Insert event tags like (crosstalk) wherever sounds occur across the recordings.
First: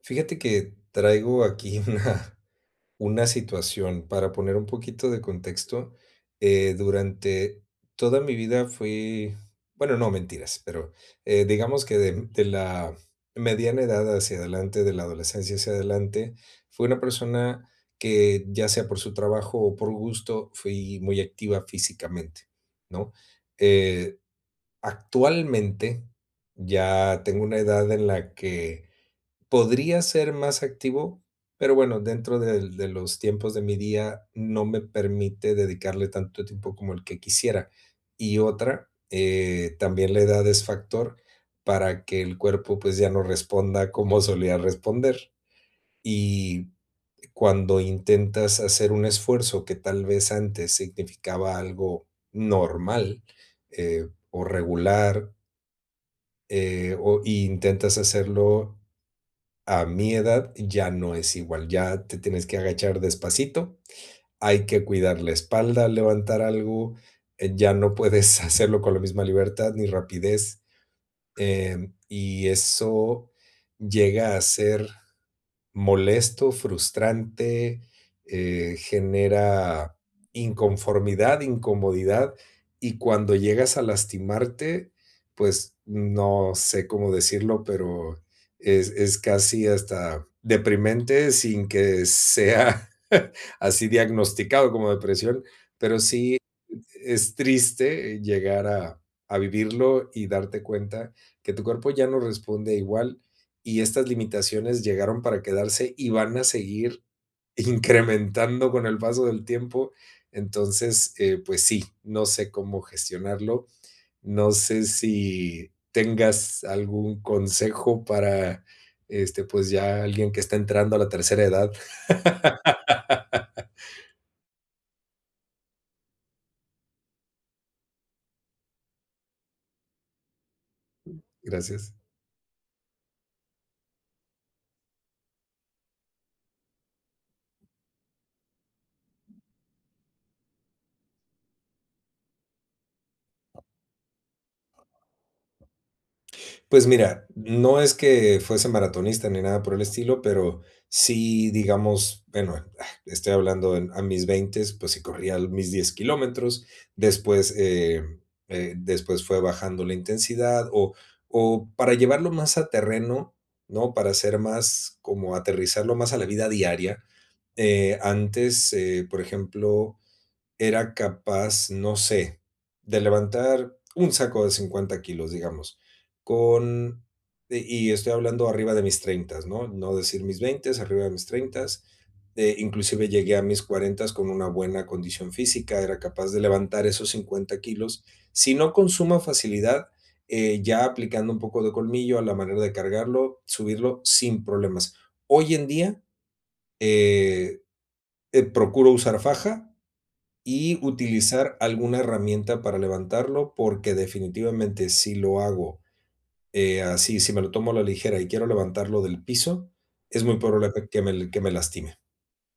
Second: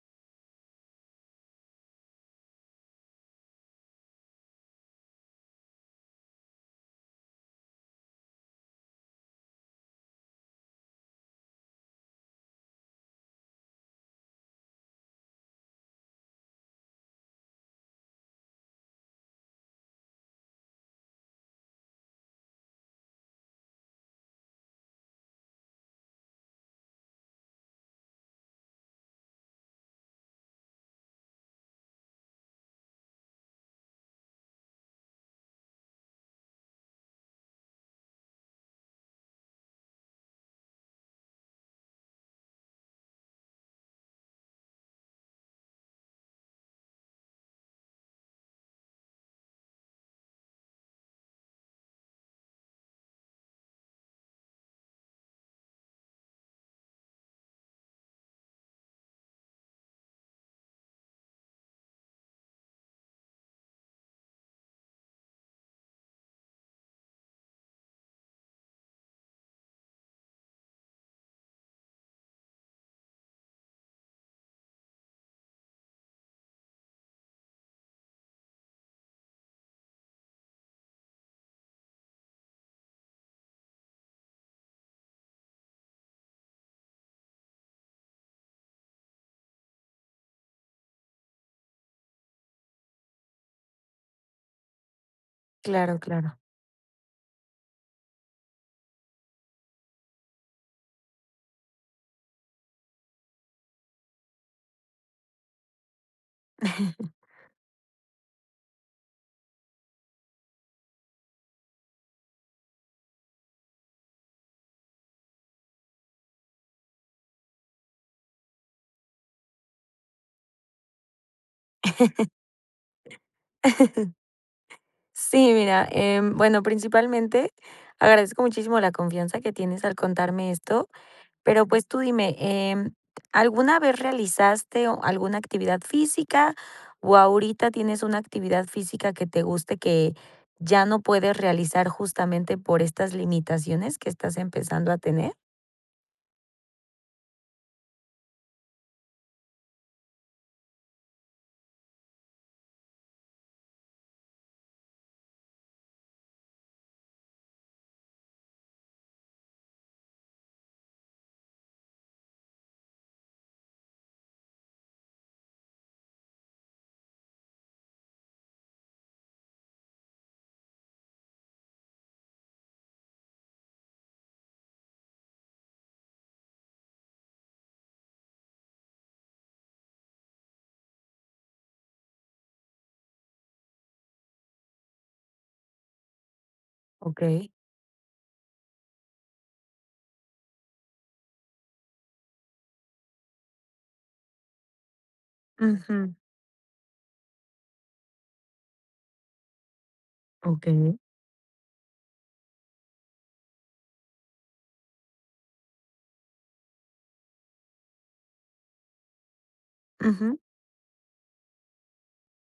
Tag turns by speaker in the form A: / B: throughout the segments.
A: Fíjate que traigo aquí una, (laughs) una situación para poner un poquito de contexto. Durante toda mi vida fui, bueno, no mentiras, pero digamos que de la mediana edad hacia adelante, de la adolescencia hacia adelante, fui una persona que ya sea por su trabajo o por gusto, fui muy activa físicamente, ¿no? Eh, actualmente ya tengo una edad en la que podría ser más activo, pero bueno, dentro del de los tiempos de mi día no me permite dedicarle tanto tiempo como el que quisiera. Y otra, también la edad es factor para que el cuerpo, pues, ya no responda como solía responder. Y cuando intentas hacer un esfuerzo que tal vez antes significaba algo normal, o regular, o y intentas hacerlo a mi edad ya no es igual, ya te tienes que agachar despacito, hay que cuidar la espalda al levantar algo, ya no puedes (laughs) hacerlo con la misma libertad ni rapidez, y eso llega a ser molesto, frustrante, genera inconformidad, incomodidad, y cuando llegas a lastimarte, pues no sé cómo decirlo, pero es casi hasta deprimente sin que sea (laughs) así diagnosticado como depresión,
B: Claro,
A: pero
B: claro.
A: sí es triste llegar a vivirlo y darte cuenta que tu cuerpo ya no responde igual y estas limitaciones llegaron para quedarse y van a seguir (laughs) incrementando con el paso del tiempo. Entonces, pues sí, no sé cómo gestionarlo. No sé si tengas algún consejo para, este, pues ya alguien que está entrando a la tercera edad.
B: (laughs) Sí, mira, bueno, principalmente agradezco muchísimo la confianza que tienes al contarme esto, pero pues
A: Gracias.
B: tú dime, ¿alguna vez realizaste alguna actividad física o ahorita tienes una actividad física que te guste que ya no puedes realizar justamente por estas limitaciones que estás empezando a tener?
A: Pues mira, no es que fuese maratonista ni nada por el estilo, pero sí, digamos, bueno, estoy hablando a mis 20, pues sí corría mis 10 kilómetros, después, después fue bajando la intensidad o para llevarlo más a terreno, ¿no? Para hacer más, como aterrizarlo más a la vida diaria. Antes, por ejemplo, era capaz, no sé, de levantar un saco de 50 kilos, digamos, con y estoy hablando arriba de mis 30, ¿no? No decir mis 20, arriba de mis 30. Inclusive llegué a mis 40 con una buena condición física, era capaz de levantar esos
B: Ok.
A: 50 kilos, si no con suma facilidad, ya aplicando un poco de colmillo a la manera de cargarlo, subirlo sin problemas. Hoy en
B: Ujú.
A: día, eh, procuro usar faja,
B: Ok.
A: y utilizar alguna herramienta para levantarlo, porque definitivamente si lo hago, así, si me lo tomo a la ligera y quiero levantarlo del piso, es
B: Ujú.
A: muy probable que que me lastime.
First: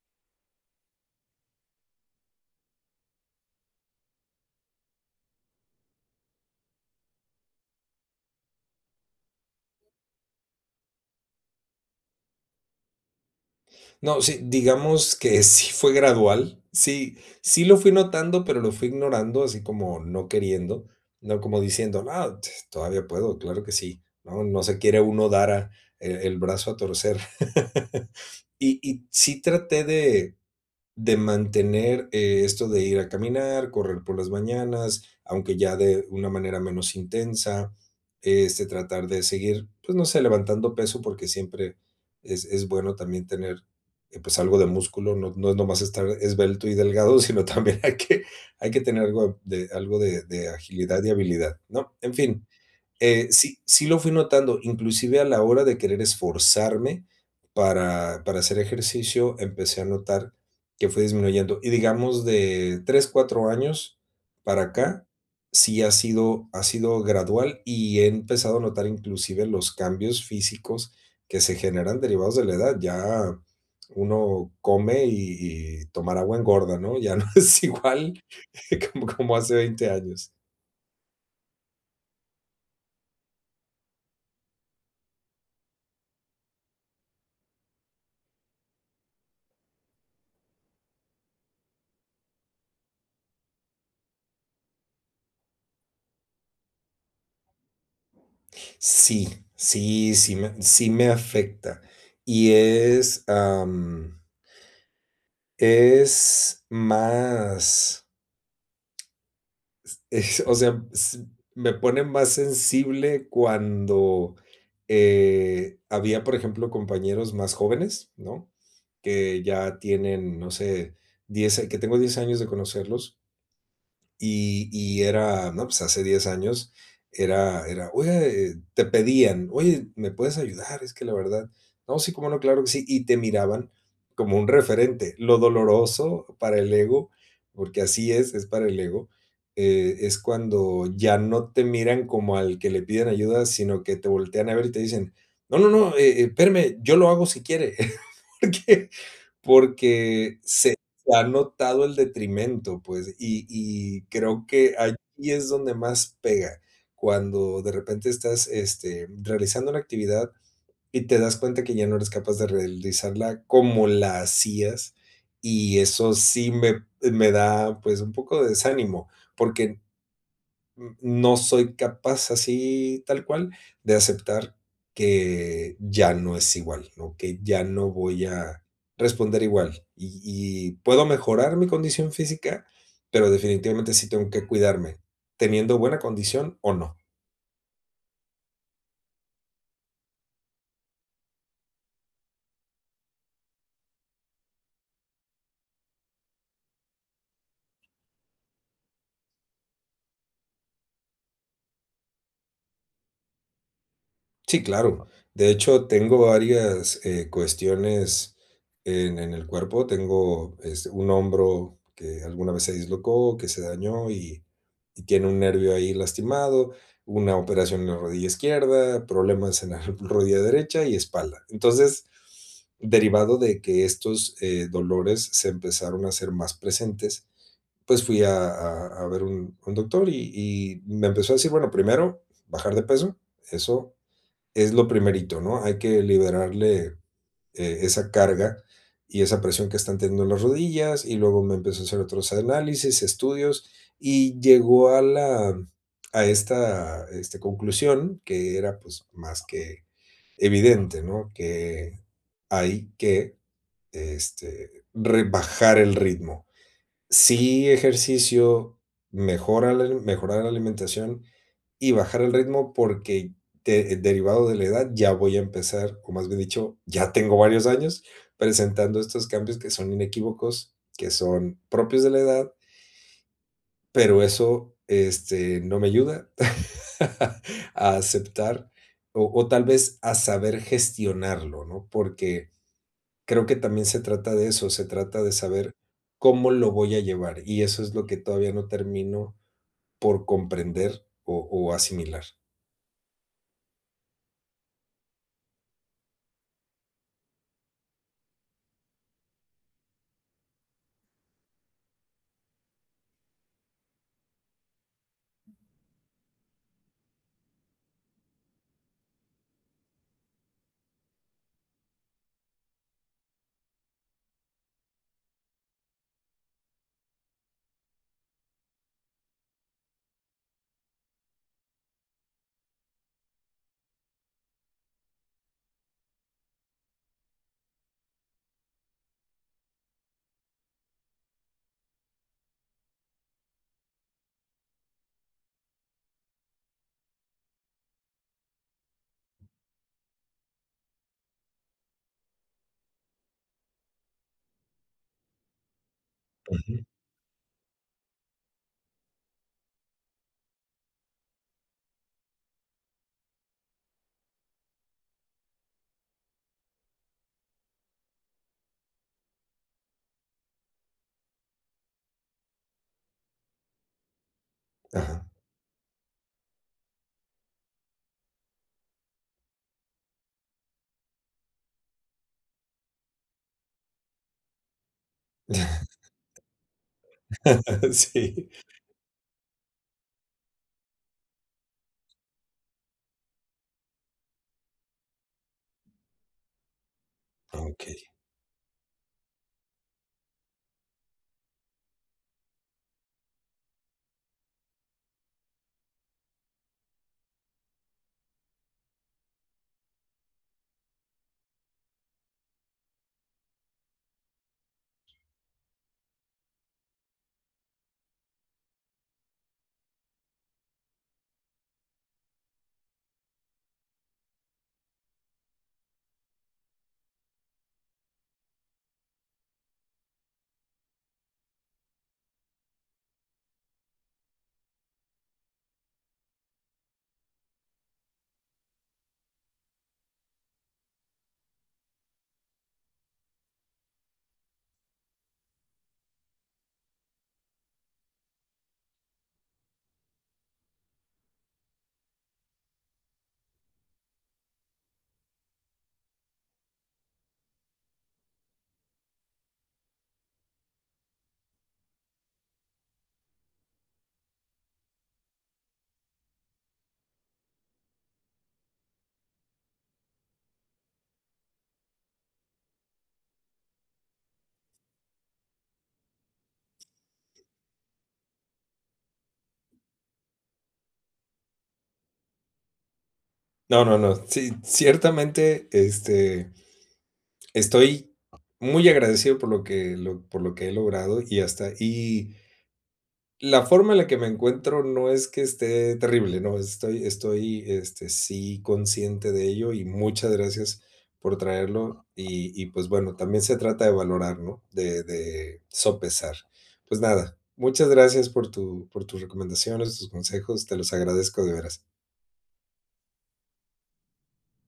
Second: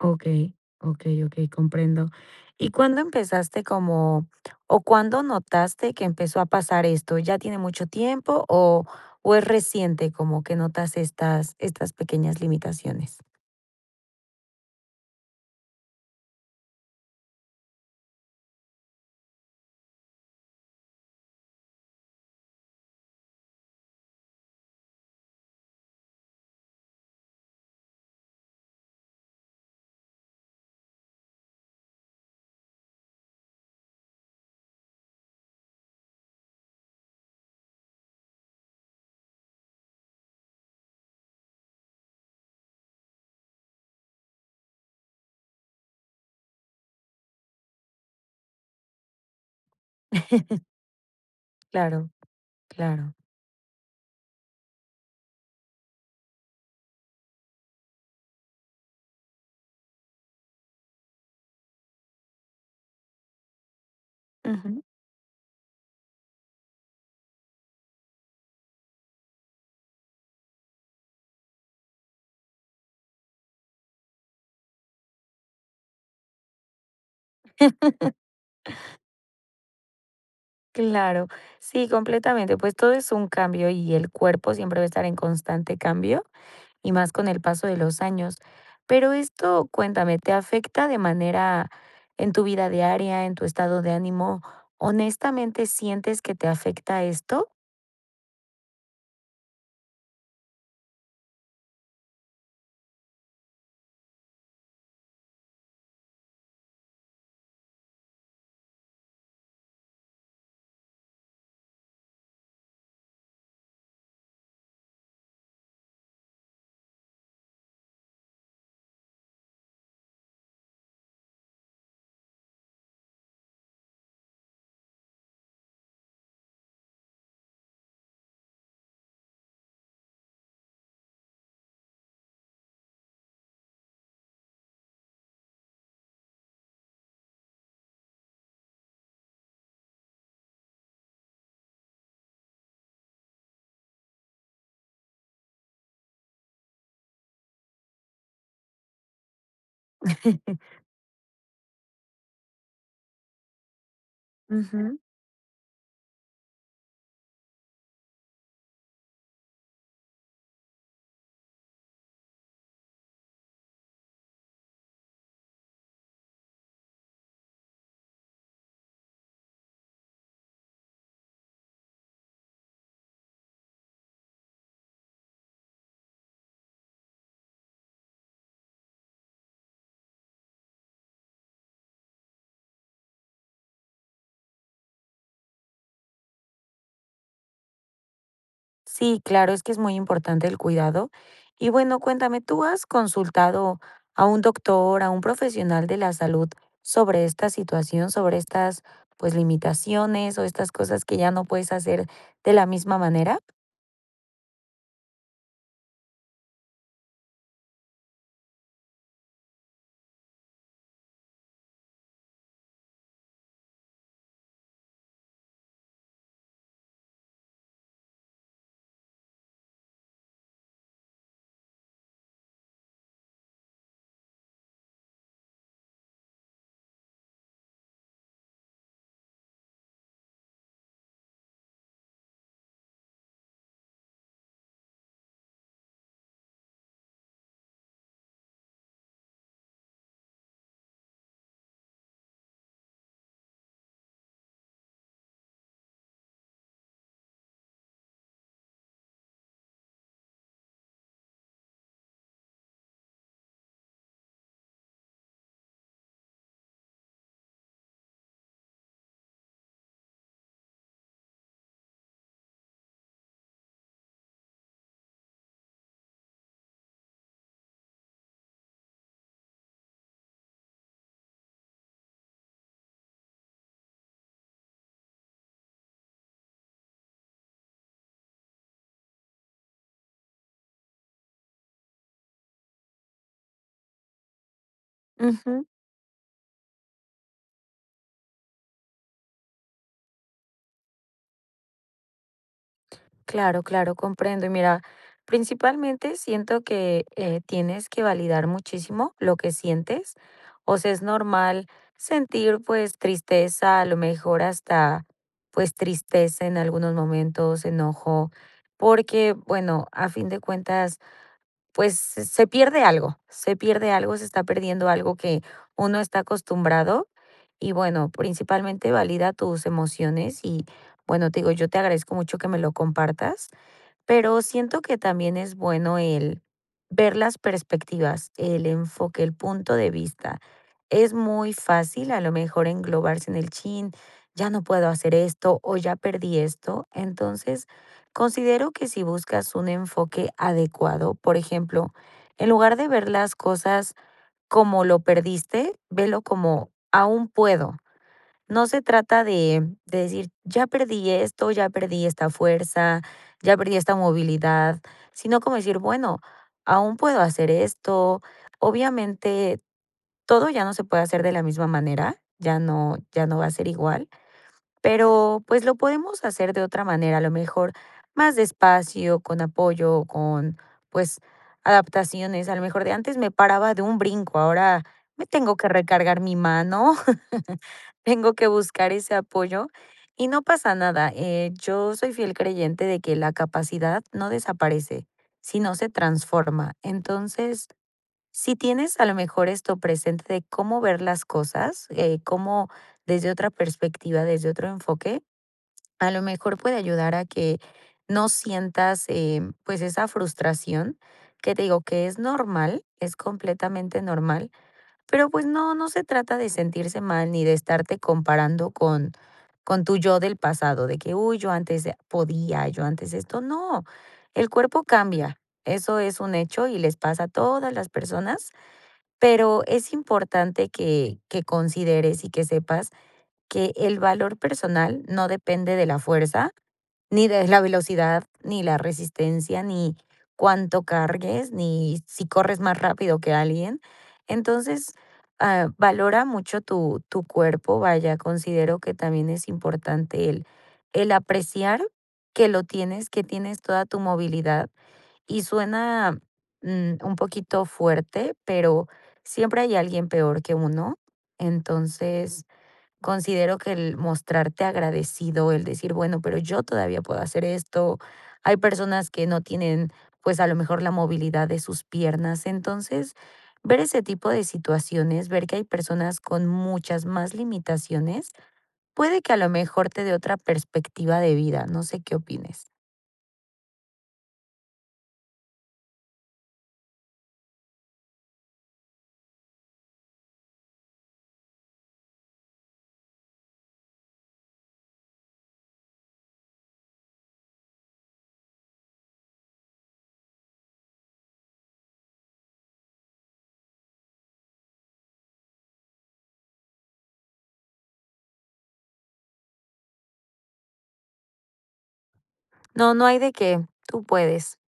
B: Okey, okey, okey, comprendo. ¿Y cuándo empezaste como o cuándo notaste que empezó a pasar esto? ¿Ya tiene mucho tiempo o es reciente como que notas estas pequeñas limitaciones?
A: No, sí, digamos que (laughs) sí fue gradual, sí, sí lo fui notando, pero lo fui ignorando, así como no queriendo, no como diciendo, no, todavía puedo, claro que sí, no, no se quiere uno dar el brazo a torcer. (laughs) Y, y sí traté de mantener, esto de ir a caminar, correr por las mañanas, aunque ya de una manera menos intensa, este, tratar de seguir, pues, no sé, levantando peso, porque siempre es bueno también tener, pues, algo de músculo, no no es nomás estar esbelto y delgado, (laughs) sino también hay que tener algo de algo de
B: (laughs)
A: agilidad y habilidad, ¿no?
B: Claro,
A: En fin,
B: claro.
A: sí, sí lo fui notando, inclusive a la hora de querer esforzarme para hacer ejercicio, empecé a notar que fue disminuyendo. Y digamos de 3, 4 años para
B: Ujú.
A: acá, sí ha sido gradual y he empezado a notar inclusive los cambios físicos que se generan derivados de la edad. Ya uno come y tomar agua engorda, ¿no? Ya no (laughs) es igual (laughs) como hace 20 años.
B: Claro. Sí, completamente, pues todo es un cambio y el cuerpo siempre va a estar en constante cambio, y más con el paso de los años. Pero esto, cuéntame, ¿te afecta de manera en tu vida diaria, en tu estado de ánimo? ¿Honestamente sientes que te afecta esto?
A: Sí, sí, sí me afecta. Y es, es más, (laughs) o sea, me pone más sensible cuando había, por ejemplo, compañeros más jóvenes, ¿no? Que ya tienen, no sé, 10, que tengo 10 años de conocerlos. Y era, no, pues, hace 10 años era: oye te pedían: "Oye, ¿me puedes ayudar? Es que la verdad". "No, sí, cómo no, claro que sí", y te miraban como un referente. Lo doloroso para el ego, porque así es para el ego, es cuando ya no te miran como al que le piden ayuda, sino que te voltean a ver y te dicen: "No, no, no, espéreme, yo lo hago si quiere", (laughs) porque porque se
B: (laughs)
A: ha notado el detrimento, pues, y creo que
B: Ujú.
A: allí es donde más pega, cuando de repente estás, este, realizando una actividad y te das cuenta que ya no eres capaz de realizarla como la hacías, y eso sí me da, pues, un poco de desánimo, porque no soy capaz así tal cual de aceptar que ya no es igual, ¿no? Que ya no voy a responder igual y puedo mejorar mi condición física, pero definitivamente sí tengo que cuidarme, teniendo buena condición o no.
B: Sí, claro, es que es muy importante el cuidado. Y bueno, cuéntame, ¿tú has consultado a un doctor, a un profesional de la salud sobre esta situación, sobre estas, pues, limitaciones o estas cosas que ya no puedes hacer de la misma manera?
A: Sí, claro. De hecho, tengo varias cuestiones en el cuerpo. Tengo este, un hombro que alguna vez se dislocó, que se dañó y tiene un nervio ahí lastimado, una operación en la rodilla izquierda, problemas en la (laughs) rodilla derecha y espalda. Entonces, derivado de que estos dolores se empezaron a hacer más presentes, pues fui a, a ver un doctor y me empezó a decir, bueno, primero, bajar de peso, eso es lo primerito, ¿no? Hay que liberarle, esa carga y esa presión que están teniendo las rodillas, y luego me empezó a hacer otros análisis, estudios, y llegó a la este, conclusión que era, pues, más que evidente, ¿no? Que hay que, este, rebajar el ritmo. Sí, ejercicio, mejorar la alimentación y bajar el ritmo porque de derivado de la edad ya voy a empezar, o más bien dicho, ya tengo varios años presentando estos cambios que son inequívocos, que son propios de la edad, pero eso, este, no me ayuda (laughs) a aceptar o tal vez a saber gestionarlo, ¿no? Porque creo que también se trata de eso, se trata de
B: Ujú.
A: saber cómo lo voy a llevar, y eso es lo que todavía no termino por comprender o asimilar.
B: Claro, claro, comprendo. Y mira, principalmente siento que tienes que validar muchísimo lo que sientes. O sea, es normal sentir pues tristeza, a lo mejor hasta pues tristeza en algunos momentos, enojo, porque bueno, a fin de cuentas pues se pierde algo, se pierde algo, se está perdiendo algo que uno está acostumbrado. Y bueno, principalmente valida tus emociones y bueno, te digo, yo te agradezco mucho que me lo compartas pero siento que también es bueno el ver las perspectivas, el enfoque, el punto de vista. Es muy fácil a lo mejor englobarse en el chin, ya no puedo hacer esto o ya perdí esto. Entonces, considero que si buscas un enfoque adecuado, por ejemplo, en lugar de ver las cosas como lo perdiste, velo como
A: Ujú.
B: aún puedo. No se trata de decir, ya perdí esto, ya perdí esta fuerza, ya perdí esta movilidad, sino como decir, bueno, aún puedo hacer esto. Obviamente, todo ya no se puede hacer de la misma manera, ya no, ya no va a ser igual,
A: Ajá.
B: pero pues lo podemos hacer de otra manera, a lo mejor más despacio, con apoyo, con pues adaptaciones. A lo mejor de antes me paraba de un brinco, ahora me tengo que
A: (laughs)
B: recargar mi mano, (laughs) tengo que
A: Sí.
B: buscar ese apoyo y no pasa nada. Yo soy fiel creyente de que la capacidad no desaparece, sino se transforma. Entonces,
A: Okey.
B: si tienes a lo mejor esto presente de cómo ver las cosas, cómo desde otra perspectiva, desde otro enfoque, a lo mejor puede ayudar a que no sientas pues esa frustración que te digo que es normal, es completamente normal, pero pues no, no se trata de sentirse mal ni de estarte comparando con tu yo del pasado, de que, uy, yo antes podía, yo antes esto, no, el cuerpo cambia, eso es un hecho y les pasa a todas las personas pero es importante que consideres y que sepas que el valor personal no depende de la fuerza, ni de la velocidad, ni la resistencia, ni cuánto cargues, ni si corres más rápido que alguien. Entonces, ah, valora mucho tu cuerpo, vaya, considero que también es importante el apreciar que lo tienes, que tienes toda tu movilidad y suena, mm, un poquito fuerte, pero siempre hay alguien peor que uno. Entonces, considero que el mostrarte agradecido, el decir, bueno, pero yo todavía puedo hacer esto. Hay personas que no tienen, pues a lo mejor la movilidad de sus piernas. Entonces, ver ese tipo de situaciones, ver que hay personas con muchas más limitaciones, puede que a lo mejor te dé otra perspectiva de vida. No sé qué opines.
A: No, no, no. Sí, ciertamente, este, estoy muy agradecido por lo que lo por lo que he logrado y hasta y la forma en la que me encuentro no es que esté terrible, no, estoy, este, sí consciente de ello y muchas gracias por traerlo. Y, pues, bueno, también se trata de valorar, ¿no? De sopesar. Pues nada, muchas gracias por tu por tus recomendaciones, tus consejos, te los agradezco de veras.
B: No, no hay de qué. Tú puedes.